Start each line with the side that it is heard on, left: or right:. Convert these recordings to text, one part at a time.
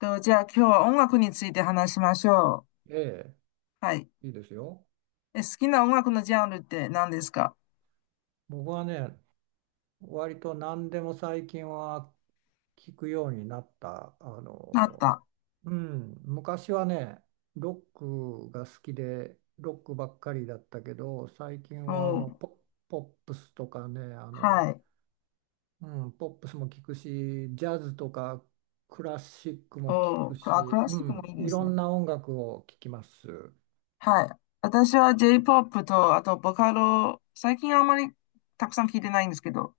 left: と、じゃあ今日は音楽について話しましょ
right: え
left: う。はい。
right: え、いいですよ。
left: 好きな音楽のジャンルって何ですか？
right: 僕はね、割と何でも最近は聞くようになった。
left: あった。
right: うん、昔はね、ロックが好きで、ロックばっかりだったけど、最近は
left: おー、
right: ポップスとかね、
left: はい。
right: うん、ポップスも聞くし、ジャズとかクラシックも聞
left: おー、
right: く
left: あ、ク
right: し、
left: ラ
right: う
left: シックも
right: ん、
left: いいで
right: い
left: す
right: ろ
left: ね。
right: んな音楽を聞きます。
left: はい。私は J-POP と、あとボカロ、最近あんまりたくさん聞いてないんですけど、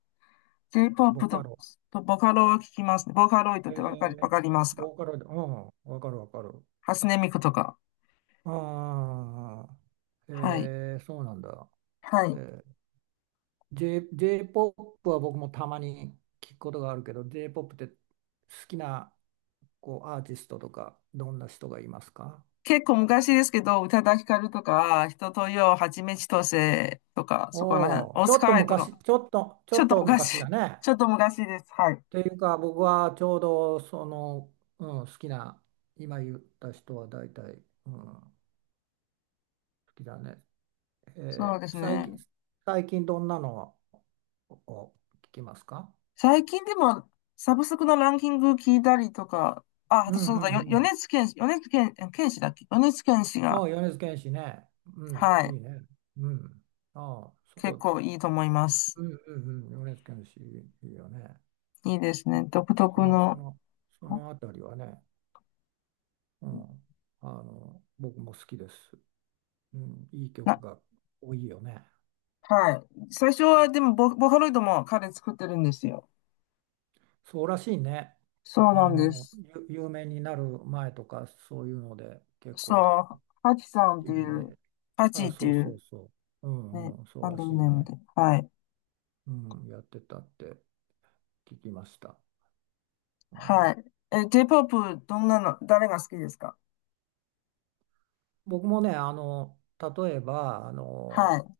right: ボ
left: J-POP
right: カ
left: と、
right: ロ。
left: とボカロを聞きますね。ボカロイドっ
right: え
left: てわかり、わ
right: え、
left: かりますか？
right: ボーカルで、うん、わかるわかる。
left: 初音ミクとか。
right: ああ、え
left: はい。
right: ー、そうなんだ。
left: は
right: え
left: い。
right: ー、J-POP は僕もたまに聞くことがあるけど、J-POP って好きなこうアーティストとか、どんな人がいますか？
left: 結構昔ですけど、宇多田ヒカルとか、人とよ、はちみつとせとか、そこら辺、
right: おおー、
left: オ
right: ちょ
left: ス
right: っと
left: カイとか、
right: 昔、ちょっと、ちょ
left: ちょっ
right: っ
left: と
right: と昔
left: 昔、
right: だね。
left: ちょっと昔です。はい。
right: というか、僕はちょうどその、うん、好きな、今言った人は大体、うん、好きだね。
left: そ
right: え
left: うで
right: ー、
left: す
right: 最
left: ね。
right: 近、最近どんなのを聞きますか？
left: 最近でも、サブスクのランキング聞いたりとか、あ、あ
right: うん
left: と
right: う
left: そう
right: ん
left: だ、
right: うん。
left: 米津玄師、米津玄、え玄師だっけ？米津玄師
right: あ
left: が、
right: あ、米津玄師ね。うん、
left: は
right: い
left: い、
right: いね。うん。ああ、そ
left: 結
right: こ、
left: 構いいと思います。
right: うんうんうん、米津玄師いいよね。
left: いいです
right: うん。
left: ね。独
right: そ
left: 特
right: の、そ
left: の、
right: の、そのあたりはね、うん、僕も好きです。うん、いい曲
left: な、
right: が多いよね。
left: はい。最初はでもボーカロイドも彼作ってるんですよ。
right: そうらしいね。
left: そうな
right: あ
left: んで
right: の、
left: す。
right: 有名になる前とか、そういうので、結構で、
left: そう、ハチさんっていう、
right: で、
left: ハ
right: あ
left: チ
right: あ、
left: って
right: そう
left: い
right: そう
left: う、
right: そう。う
left: ね、
right: んうん、そう
left: ハン
right: ら
left: ド
right: し
left: ル
right: い
left: ネーム
right: ね。
left: で、はい。
right: うん、やってたって聞きました。う
left: は
right: ん。
left: い。J-POP、どんなの、誰が好きですか？
right: 僕もね、例えば、
left: はい。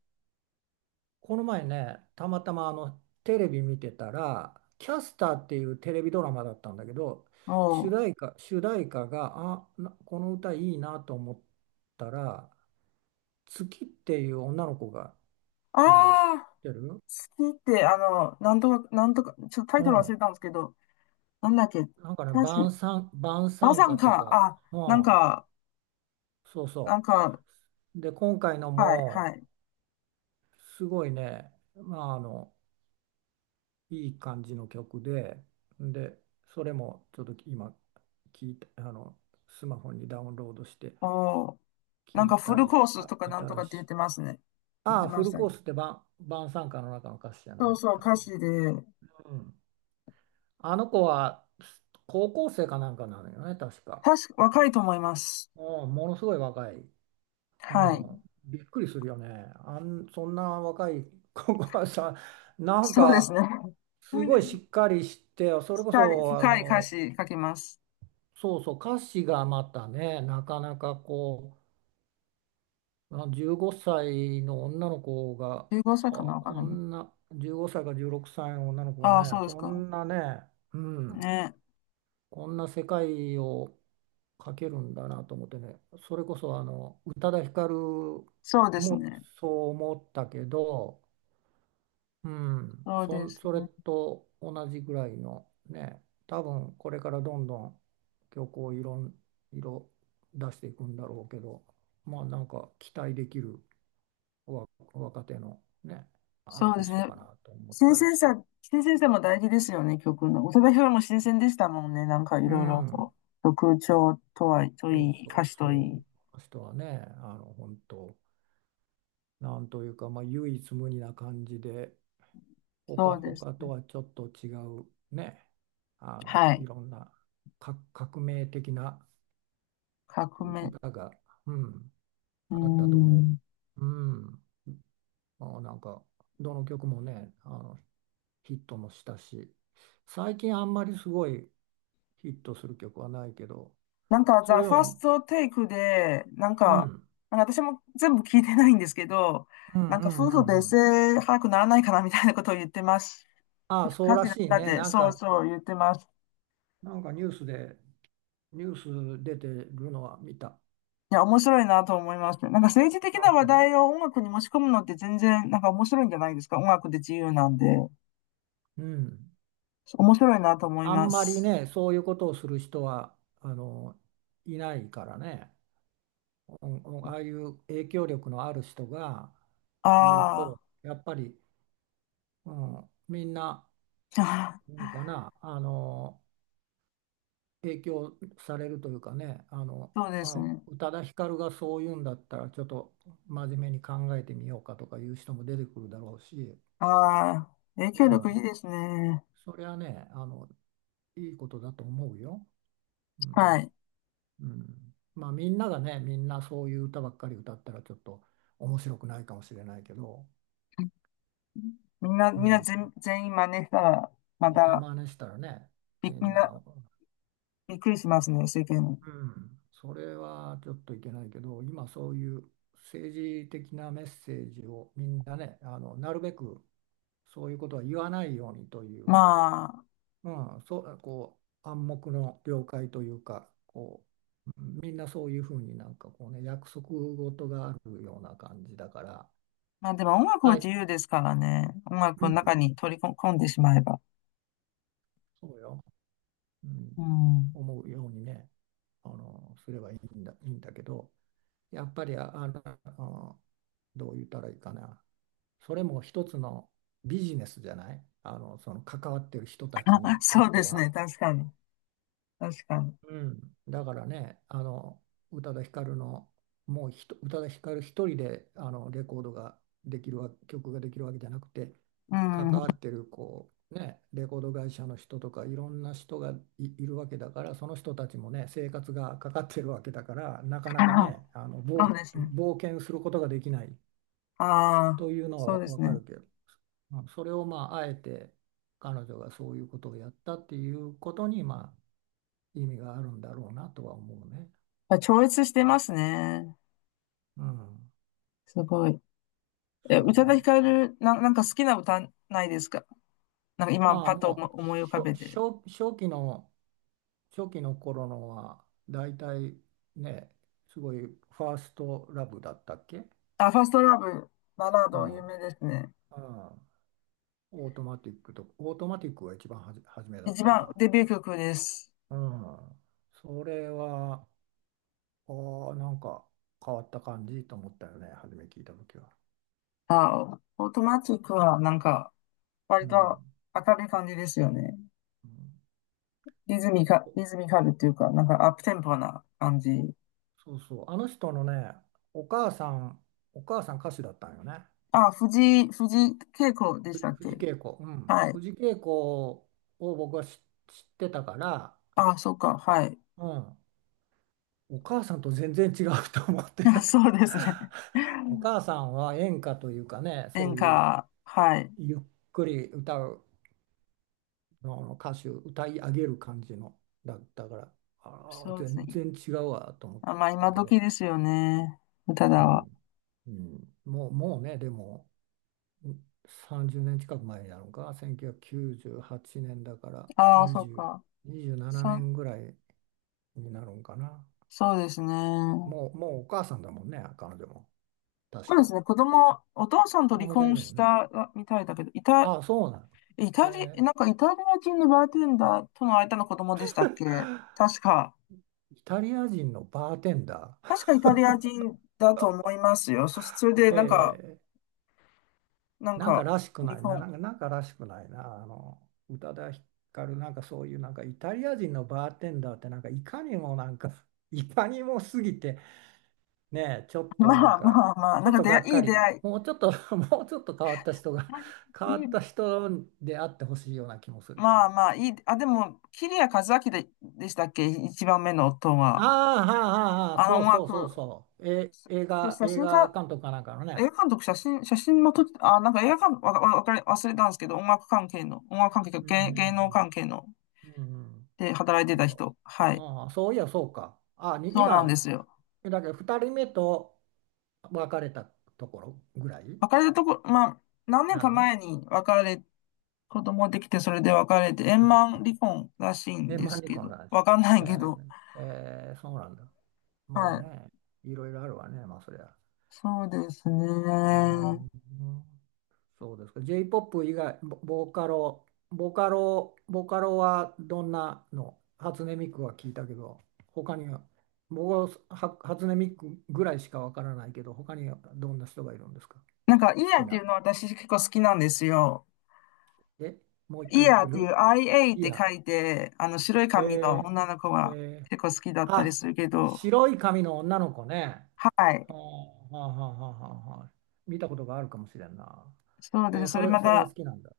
right: この前ね、たまたまテレビ見てたら、キャスターっていうテレビドラマだったんだけど、
left: おう。
right: 主題歌が、あ、この歌いいなと思ったら、月っていう女の子が
left: あ
right: いるの知っ
left: あ、
right: てる？
left: 好きって、なんとか、なんとか、ちょっとタイ
right: う
left: トル忘
right: ん。
left: れたんですけど、なんだっけ、
right: なんかね、
left: たし、
right: 晩
left: バ
right: 餐
left: サン
right: 歌と
left: か、
right: か、
left: あ、
right: う
left: なん
right: ん、
left: か、
right: そう
left: なん
right: そ
left: か、
right: う。で、今回の
left: はい、は
right: も、
left: い。
right: すごいね、まあ、いい感じの曲で、で、それもちょっと今聞いたスマホにダウンロードして
left: おう。なん
right: 聞
left: か
right: い
left: フ
right: た
left: ル
right: り、
left: コース
right: あ、
left: とかなんとか
right: 新
left: って
right: し
left: 言っ
right: い。
left: てますね。言っ
right: あ
left: て
right: あ、
left: ま
right: フ
left: し
right: ル
left: た
right: コー
left: ね。
right: スって晩餐歌の中の歌詞じゃ
left: そ
right: な
left: う
right: い
left: そう、
right: 多分。
left: 歌詞で、
right: うん。あの子は高校生かなんかなのよね、確か。
left: 確か、若いと思います。
right: うん、ものすごい若い。う
left: はい。
right: ん。びっくりするよね。そんな若い子が さ、なん
left: そうです
right: か、
left: ね。
right: すごいし っかりして、それこ
left: 深い
right: そ、
left: 深い歌詞書きます。
right: そうそう、歌詞がまたね、なかなか15歳の女の子が、
left: 15歳かな
right: はあ、
left: わかん
right: こ
left: ないけど。
right: んな、15歳か16歳の女の子が
left: ああ、そう
right: ね、
left: です
right: そ
left: か。
right: んなね、うん、
left: ね。
right: こんな世界を描けるんだなと思ってね、それこそ宇多田ヒカル
left: そうです
right: も
left: ね。
right: そう思ったけど、うん、
left: そうです
right: それ
left: ね。
right: と同じぐらいのね、多分これからどんどん曲をいろん、色出していくんだろうけど、まあなんか期待できる若手のね、アー
left: そうで
right: ティ
left: す
right: スト
left: ね。
right: かなと思っ
left: 新
right: たり
left: 鮮
right: して。
left: さ、新鮮さも大事ですよね、曲の。宇多田ヒカルも新鮮でしたもんね。なんかい
right: う
left: ろいろ
right: ん、
left: と。曲調とは、と
right: そう
left: いい、
right: そ
left: 歌
right: う
left: 詞とい
right: そ
left: い。
right: う。あの人はね、本当、なんというか、まあ唯一無二な感じで、
left: そうです
right: 他と
left: ね。
right: はちょっと違うね、
left: は
right: い
left: い。
right: ろんな革命的な
left: 革命。
right: 歌が、うん、
left: うー
right: あったと思
left: ん。
right: う。うん。なんか、どの曲もね、ヒットもしたし、最近あんまりすごいヒットする曲はないけど、
left: なんか、
right: そ
left: ザ・
right: れで
left: ファー
right: も、
left: ストテイクで、なん
right: うん、う
left: か、
right: ん
left: なんか私も全部聞いてないんですけど、
right: うん
left: なん
right: う
left: か夫婦
right: んう
left: 別
right: ん。
left: 姓早くならないかなみたいなことを言ってます。
right: ああ、そう
left: 歌詞
right: ら
left: の
right: しい
left: 中
right: ね。
left: で、そうそう言ってます。
right: なんかニュース出てるのは見た。
left: いや、面白いなと思います。なんか政治的
right: あ、
left: な話
right: そ
left: 題を音楽に持ち込むのって全然なんか面白いんじゃないですか。音楽で自由なんで。
right: う。うん。
left: 面白いなと思い
right: あ
left: ま
right: んまり
left: す。
right: ね、そういうことをする人は、いないからね。うんうん、ああいう影響力のある人が言う
left: あ
right: とやっぱり、うん、みんな、
left: ーあ
right: なんかな影響されるというかね
left: ー、そうです
right: あ
left: ね。
right: 宇多田ヒカルがそう言うんだったらちょっと真面目に考えてみようかとかいう人も出てくるだろうし、
left: ああ、影
right: う
left: 響力いい
right: ん、
left: ですね。
right: それはねいいことだと思うよ。う
left: は
right: ん
left: い。
right: うん、まあみんながねみんなそういう歌ばっかり歌ったらちょっと面白くないかもしれないけど。
left: みんな、
right: う
left: みんな
right: ん、
left: 全員真似したら、ま
right: みんな
left: た、
right: 真似したらね、み
left: み
right: ん
left: んな
right: な、
left: びっくりしますね、世間。
right: うん、それはちょっといけないけど、今そういう政治的なメッセージをみんなね、なるべくそういうことは言わないようにという、
left: まあ、
right: うん、そう、こう、暗黙の了解というか、こう、みんなそういうふうになんかこうね、約束事があるような感じだから、
left: まあでも音楽は
right: はい、
left: 自由ですからね。音楽
right: う
left: の
right: ん、
left: 中に取り込んでしまえば。
right: そうよ、う
left: う
right: ん、
left: ん。
right: 思うようにね、すればいいんだ、いいんだけど、やっぱりどう言ったらいいかな。それも一つのビジネスじゃない。その関わってる人たち
left: あ、
right: にと
left: そ
right: っ
left: う
right: て
left: ですね。
right: は。
left: 確かに。確かに。
right: うん、だからね、宇多田ヒカルの、もう宇多田ヒカル一人でレコードができるわ、曲ができるわけじゃなくて、
left: う
right: 関
left: ん。
right: わってるこう、ね、レコード会社の人とか、いろんな人がいるわけだから、その人たちもね、生活がかかってるわけだから、な か
left: は
right: な
left: い
right: か
left: はい。
right: ね、
left: そうですね。
right: 冒険することができない
left: ああ、
right: というの
left: そう
right: は
left: で
right: わ
left: す
right: か
left: ね。
right: るけど、うんそれをまあ、あえて彼女がそういうことをやったっていうことに、まあ、意味があるんだろうなとは思うね。
left: あ、超越してますね。
right: うん、
left: すごい。
right: そう
left: 宇
right: よ
left: 多田
right: ね。
left: ヒカル、なんか好きな歌ないですか？なんか今
right: ああ、
left: パッと思
right: もう
left: 思い浮
right: し
left: か
right: ょ
left: べて。
right: 初、初期の頃のは、だいたいね、すごいファーストラブだったっけ？
left: あ、ファーストラブ、バラー
right: う
left: ド、
right: ん、う
left: 有
right: ん、
left: 名ですね。
right: オートマティックが一番初めだっ
left: 一
right: た
left: 番
right: な。
left: デビュー曲です。
right: うん、それは、ああ、なんか変わった感じと思ったよね、初め聞いた時は。
left: あ、オートマチックはなんか
right: う
left: 割と
right: ん、
left: 明るい感じですよね。
right: うん、
left: リズミカルっていうか、なんかアップテンポな感じ。
right: そうそう、あの人のね、お母さん、お母さん歌手だったんよね。
left: あ、藤井恵子でしたっ
right: 藤
left: け？
right: 圭子。うん。
left: はい。
right: 藤圭子を僕は知ってたから、
left: あ、そうか、はい。
right: うん。お母さんと全然違うと思っ
left: あ
right: て。
left: そうですね。
right: お 母さんは演歌というかね、そ
left: 演
right: ういう
left: 歌、はい。
right: ゆっくり歌うの歌手、歌い上げる感じのだったから、ああ、
left: そうです
right: 全
left: ね。
right: 然違うわと思っ
left: あ、まあ、
right: た
left: 今
right: け
left: 時
right: ど、
left: ですよね。歌
right: う
left: だわ。
right: ん。うん、もう、もうね、でも。30年近く前になるのか、1998年だから
left: ああ、そうか。
right: 20、27
left: さ、
right: 年ぐらいになるんかな。
left: そうですね。
right: もう、もうお母さんだもんね、彼女も。確
left: そうです
right: か。
left: ね。子供、お父さんと
right: 子
left: 離
right: 供がい
left: 婚
right: る
left: し
right: のね。
left: たみたいだけど、イタ、
right: ああ、そうなん。
left: イ
right: え
left: タリ、な
right: ー、
left: んかイタリア人のバーテンダーとの間の子供でしたっけ？確か。
right: イタリア人のバーテンダ
left: 確
right: ー。
left: かイタリア人だと思いますよ。そして、それ で、なんか、
right: えー、
left: なん
right: なんか
left: か、
right: らしく
left: 離
right: ないな、な
left: 婚。
right: んか、なんからしくないな。宇多田ヒカル、なんかそういう、なんかイタリア人のバーテンダーって、なんかいかにもなんか、いかにも過ぎて、ねえ、ちょっ と
left: ま
right: なん
left: あ
right: か、
left: まあまあ、
right: ち
left: な
right: ょ
left: ん
right: っ
left: か
right: と
left: 出
right: がっ
left: 会い、い
right: か
left: い出
right: り、
left: 会い。
right: もうちょっと、もうちょっと変わった人が、変わった人であってほしいような気もするけ
left: まあ
right: ど。
left: まあ、いい。あ、でも、桐谷和明でしたっけ一番目の夫
right: あ
left: は？
right: あ、はあ、はあ、はあ、
left: あ
right: そ
left: の
right: う
left: 音
right: そうそう
left: 楽、
right: そう。え、
left: 写写
right: 映
left: 真家、
right: 画監督かなんかの
left: 映
right: ね。
left: 画監督、写真も撮って、あ、なんか映画監督、わ、わわかり、忘れたんですけど、音楽関係の、音楽関係、
right: うんう
left: 芸能
right: ん
left: 関係の、
right: うん。うんうん。
left: で働いて
right: そう
left: た
right: そう。
left: 人。はい。
right: ああ、そういや、そうか。
left: そうなんですよ。
right: だけど2人目と別れたところぐらい
left: 別れたとこ、まあ、何年
right: な
left: か
right: の？
left: 前に別れ、子供できて、それで別れて、
right: う
left: 円
right: ん。
left: 満離婚らしいん
right: え、
left: で
right: 万
left: す
right: 里
left: け
right: コの
left: ど、
right: 話。
left: わかんな
right: え
left: いけど、
right: ー、えー、そうなんだ。まあ
left: はい。
right: ね、いろいろあるわね、まあそりゃ。
left: そうです
right: うー
left: ね。
right: ん、そうですか。J-POP 以外、ボボーカロ、ボカロ、ボカロはどんなの？初音ミクは聞いたけど、他には、僕は初音ミクぐらいしかわからないけど、他にはどんな人がいるんですか？
left: なんか、イ
right: 好
left: ヤー
right: き
left: ってい
right: な
left: うのは私結構好きなんですよ。
right: の？え、もう一
left: イ
right: 回言って
left: ヤー
right: く
left: っ
right: れ
left: ていう
right: る？
left: IA っ
right: い
left: て
right: や、
left: 書いて、あの、白い髪の
right: え
left: 女の子
right: ー、
left: が
right: えー、
left: 結構好きだったり
right: あ、
left: するけど、
right: 白い髪の女の子ね。
left: は
right: は
left: い。
right: あ、はあ、はあ、はあはあ、見たことがあるかもしれんな。
left: そうで
right: えー、
left: す。それま
right: それが好
left: た、
right: きなんだ。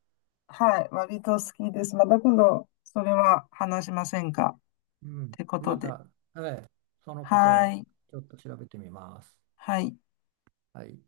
left: はい。割と好きです。また今度、それは話しませんかっ
right: うん。
left: てこ
right: ま
left: とで。
right: た、はい。そのこと
left: は
right: は
left: い。
right: ちょっと調べてみます。
left: はい。
right: はい。